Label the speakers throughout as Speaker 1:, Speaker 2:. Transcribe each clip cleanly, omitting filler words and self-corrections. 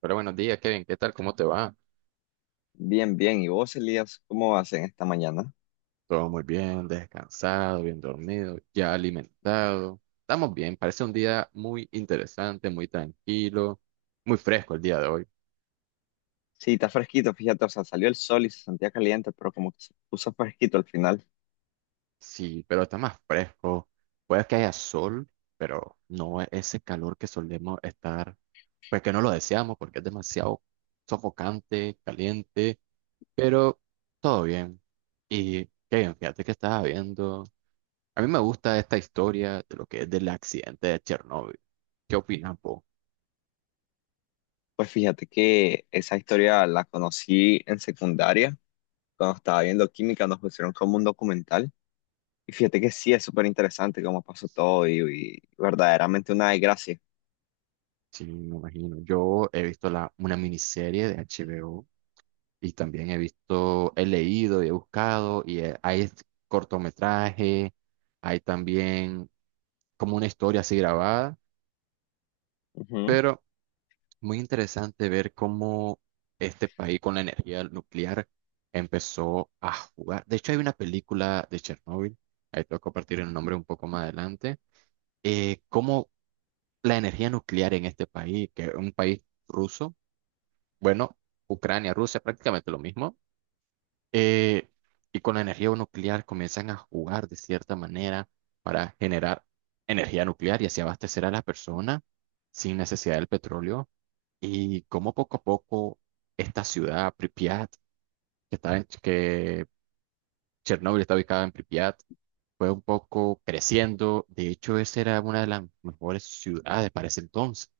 Speaker 1: Pero buenos días, Kevin, ¿qué tal? ¿Cómo te va?
Speaker 2: Bien, bien. ¿Y vos, Elías, cómo vas en esta mañana?
Speaker 1: Todo muy bien, descansado, bien dormido, ya alimentado. Estamos bien, parece un día muy interesante, muy tranquilo, muy fresco el día de hoy.
Speaker 2: Sí, está fresquito, fíjate, o sea, salió el sol y se sentía caliente, pero como que se puso fresquito al final.
Speaker 1: Sí, pero está más fresco. Puede que haya sol, pero no es ese calor que solemos estar, pues que no lo deseamos porque es demasiado sofocante, caliente, pero todo bien. Y Kevin, fíjate que estaba viendo. A mí me gusta esta historia de lo que es del accidente de Chernóbil. ¿Qué opinas vos?
Speaker 2: Pues fíjate que esa historia la conocí en secundaria, cuando estaba viendo química, nos pusieron como un documental. Y fíjate que sí, es súper interesante cómo pasó todo y verdaderamente una desgracia.
Speaker 1: Sí, me imagino. Yo he visto una miniserie de HBO y también he visto, he leído y he buscado y hay este cortometraje, hay también como una historia así grabada,
Speaker 2: Ujú.
Speaker 1: pero muy interesante ver cómo este país con la energía nuclear empezó a jugar. De hecho, hay una película de Chernóbil, ahí tengo que compartir el nombre un poco más adelante, cómo la energía nuclear en este país, que es un país ruso, bueno, Ucrania, Rusia, prácticamente lo mismo, eh, y con la energía nuclear comienzan a jugar de cierta manera para generar energía nuclear y así abastecer a las personas sin necesidad del petróleo, y cómo poco a poco esta ciudad, Pripyat, que Chernóbil está ubicada en Pripyat, fue un poco creciendo. De hecho, esa era una de las mejores ciudades para ese entonces.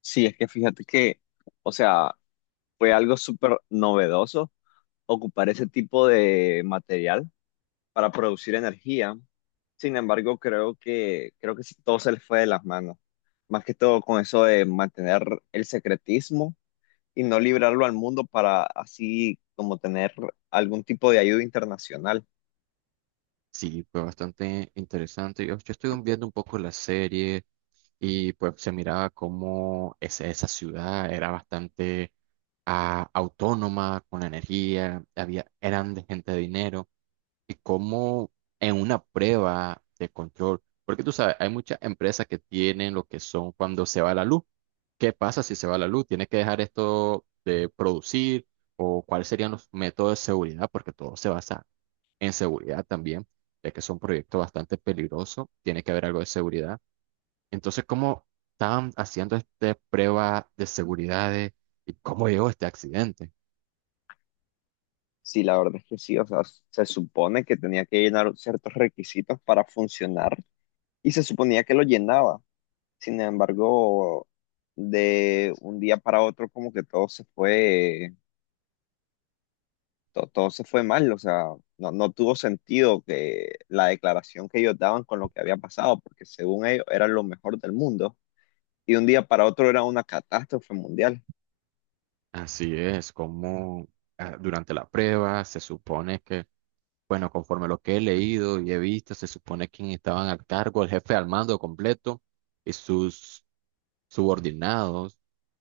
Speaker 2: Sí, es que fíjate que, o sea, fue algo súper novedoso ocupar ese tipo de material para producir energía. Sin embargo, creo que sí, todo se les fue de las manos. Más que todo con eso de mantener el secretismo y no librarlo al mundo para así como tener algún tipo de ayuda internacional.
Speaker 1: Sí, fue bastante interesante. Yo estuve viendo un poco la serie y pues se miraba cómo esa ciudad era bastante autónoma, con energía, había, eran de gente de dinero y cómo en una prueba de control, porque tú sabes, hay muchas empresas que tienen lo que son cuando se va la luz. ¿Qué pasa si se va la luz? ¿Tienes que dejar esto de producir? ¿O cuáles serían los métodos de seguridad? Porque todo se basa en seguridad también, ya que es un proyecto bastante peligroso, tiene que haber algo de seguridad. Entonces, ¿cómo estaban haciendo esta prueba de seguridad de- y cómo llegó este accidente?
Speaker 2: Sí, la verdad es que sí, o sea, se supone que tenía que llenar ciertos requisitos para funcionar y se suponía que lo llenaba. Sin embargo, de un día para otro como que todo se fue todo se fue mal, o sea, no tuvo sentido que la declaración que ellos daban con lo que había pasado, porque según ellos era lo mejor del mundo, y un día para otro era una catástrofe mundial.
Speaker 1: Así es, como durante la prueba se supone que, bueno, conforme lo que he leído y he visto, se supone que estaban al cargo, el jefe al mando completo y sus subordinados,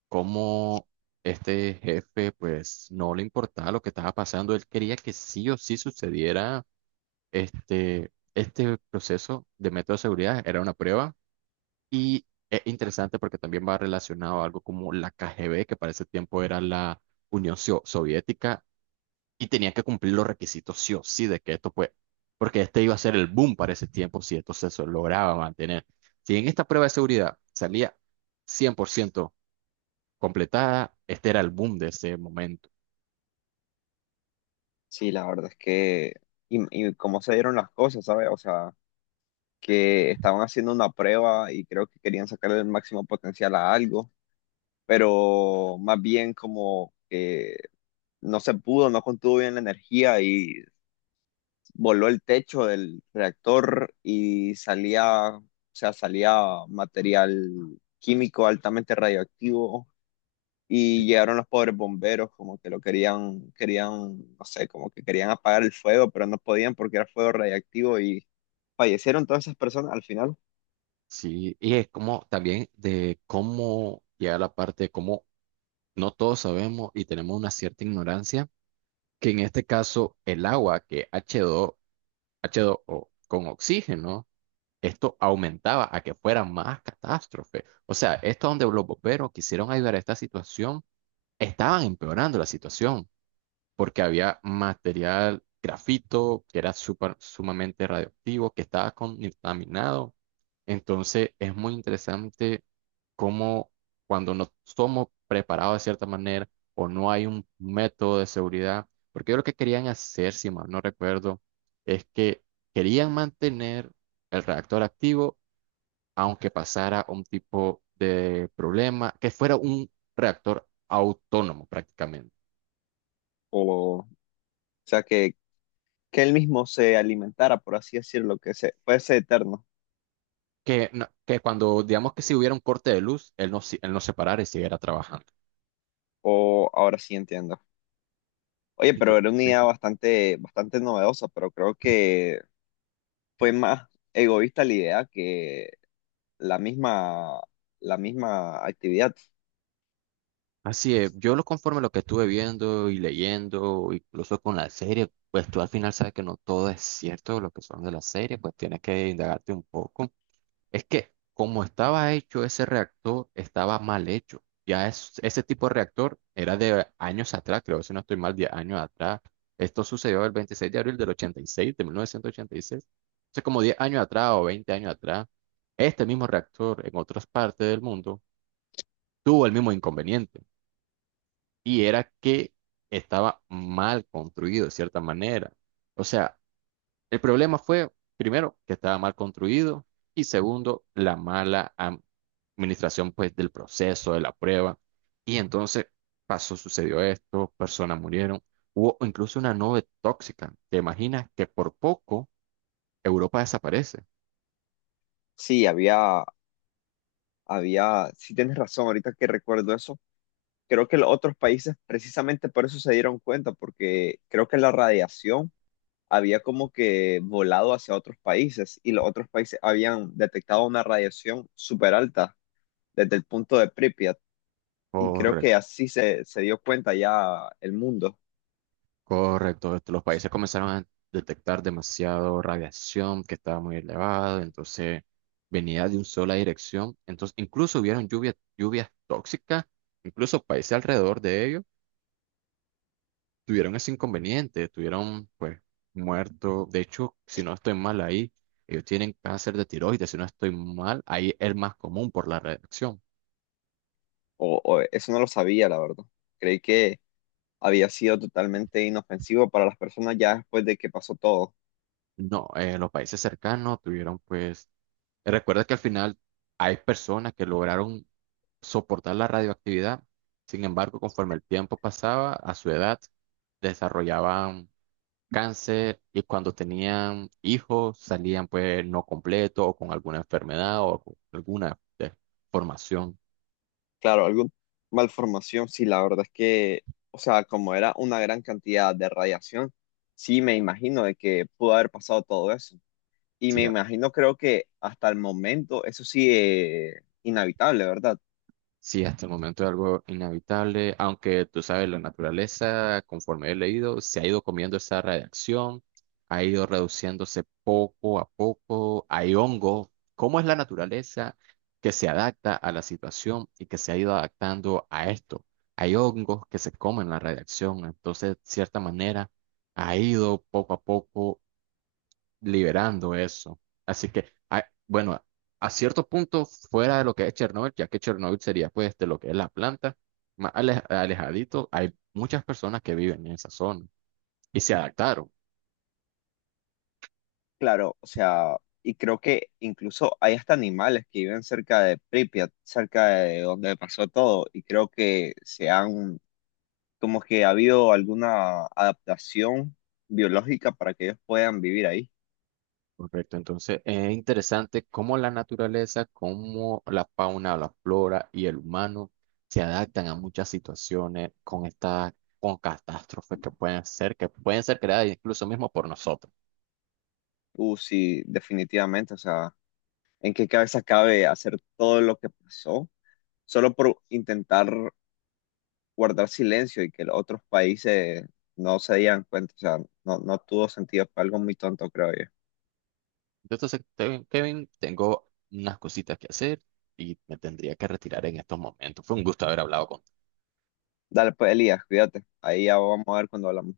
Speaker 1: cómo este jefe pues no le importaba lo que estaba pasando, él quería que sí o sí sucediera este proceso de método de seguridad, era una prueba. Y es interesante porque también va relacionado a algo como la KGB, que para ese tiempo era la Soviética, y tenía que cumplir los requisitos sí o sí de que esto pues, porque este iba a ser el boom para ese tiempo si lograba mantener. Si en esta prueba de seguridad salía 100% completada. Este era el boom de ese momento.
Speaker 2: Sí, la verdad es que, y, y cómo se dieron las cosas, ¿sabes? O sea, que estaban haciendo una prueba y creo que querían sacarle el máximo potencial a algo, pero más bien como que no se pudo, no contuvo bien la energía y voló el techo del reactor y salía, o sea, salía material químico altamente radioactivo
Speaker 1: Sí,
Speaker 2: y llegaron los pobres bomberos como que lo querían, querían, no sé, como que querían apagar el fuego, pero no podían porque era fuego radiactivo y fallecieron todas esas personas al final.
Speaker 1: sí, y es como también de cómo llega la parte de cómo no todos sabemos y tenemos una cierta ignorancia, que en este caso el agua que h dos o con oxígeno, esto aumentaba a que fuera más catástrofe. O sea, esto donde los bomberos quisieron ayudar a esta situación, estaban empeorando la situación, porque había material grafito que era sumamente radioactivo, que estaba contaminado. Entonces es muy interesante cómo cuando no somos preparados de cierta manera o no hay un método de seguridad, porque yo lo que querían hacer, si mal no recuerdo, es que querían mantener el reactor activo aunque pasara un tipo de problema, que fuera un reactor autónomo prácticamente.
Speaker 2: O sea, que él mismo se alimentara, por así decirlo, que se, fuese eterno.
Speaker 1: Que, que cuando, digamos que si hubiera un corte de luz, él no se parara y siguiera trabajando.
Speaker 2: O ahora sí entiendo. Oye, pero era una
Speaker 1: Sí.
Speaker 2: idea bastante novedosa, pero creo que fue más egoísta la idea que la misma, la misma actividad.
Speaker 1: Así es, yo lo conforme a lo que estuve viendo y leyendo, incluso con la serie, pues tú al final sabes que no todo es cierto lo que son de la serie, pues tienes que indagarte un poco. Es que como estaba hecho ese reactor, estaba mal hecho. Ese tipo de reactor era de años atrás, creo, si no estoy mal, 10 años atrás. Esto sucedió el 26 de abril del 86 de 1986. Entonces, como 10 años atrás o 20 años atrás, este mismo reactor en otras partes del mundo tuvo el mismo inconveniente. Y era que estaba mal construido de cierta manera. O sea, el problema fue, primero, que estaba mal construido y segundo, la administración pues del proceso, de la prueba. Y entonces pasó, sucedió esto, personas murieron, hubo incluso una nube tóxica. ¿Te imaginas que por poco Europa desaparece?
Speaker 2: Sí, había, sí tienes razón, ahorita que recuerdo eso, creo que los otros países precisamente por eso se dieron cuenta, porque creo que la radiación había como que volado hacia otros países y los otros países habían detectado una radiación súper alta desde el punto de Pripyat y creo que
Speaker 1: Correcto,
Speaker 2: se dio cuenta ya el mundo.
Speaker 1: correcto. Los países comenzaron a detectar demasiado radiación que estaba muy elevada, entonces venía de una sola dirección. Entonces incluso hubieron lluvias tóxicas, incluso países alrededor de ellos tuvieron ese inconveniente, tuvieron pues muerto. De hecho, si no estoy mal ahí, ellos tienen cáncer de tiroides, si no estoy mal, ahí es el más común por la reacción.
Speaker 2: O eso no lo sabía, la verdad. Creí que había sido totalmente inofensivo para las personas ya después de que pasó todo.
Speaker 1: No, los países cercanos tuvieron pues, recuerda que al final hay personas que lograron soportar la radioactividad, sin embargo, conforme el tiempo pasaba, a su edad desarrollaban cáncer y cuando tenían hijos salían pues no completos o con alguna enfermedad o con alguna deformación.
Speaker 2: Claro, alguna malformación, sí, la verdad es que, o sea, como era una gran cantidad de radiación, sí me imagino de que pudo haber pasado todo eso. Y
Speaker 1: Sí,
Speaker 2: me imagino, creo que hasta el momento eso sí es inhabitable, ¿verdad?
Speaker 1: sí, hasta el momento es algo inevitable, aunque tú sabes, la naturaleza, conforme he leído, se ha ido comiendo esa radiación, ha ido reduciéndose poco a poco, hay hongo. ¿Cómo es la naturaleza que se adapta a la situación y que se ha ido adaptando a esto? Hay hongos que se comen la radiación, entonces, de cierta manera, ha ido poco a poco liberando eso. Así que, bueno, a cierto punto fuera de lo que es Chernobyl, ya que Chernobyl sería pues de lo que es la planta, alejadito, hay muchas personas que viven en esa zona y se adaptaron.
Speaker 2: Claro, o sea, y creo que incluso hay hasta animales que viven cerca de Pripyat, cerca de donde pasó todo, y creo que se han como que ha habido alguna adaptación biológica para que ellos puedan vivir ahí.
Speaker 1: Correcto, entonces es interesante cómo la naturaleza, cómo la fauna, la flora y el humano se adaptan a muchas situaciones con estas, con catástrofes que pueden ser creadas incluso mismo por nosotros.
Speaker 2: Sí, definitivamente. O sea, ¿en qué cabeza cabe hacer todo lo que pasó solo por intentar guardar silencio y que los otros países no se dieran cuenta? O sea, no tuvo sentido. Fue algo muy tonto, creo yo.
Speaker 1: Yo te acepté, Kevin, tengo unas cositas que hacer y me tendría que retirar en estos momentos. Fue un gusto haber hablado contigo.
Speaker 2: Dale, pues, Elías, cuídate. Ahí ya vamos a ver cuando hablamos.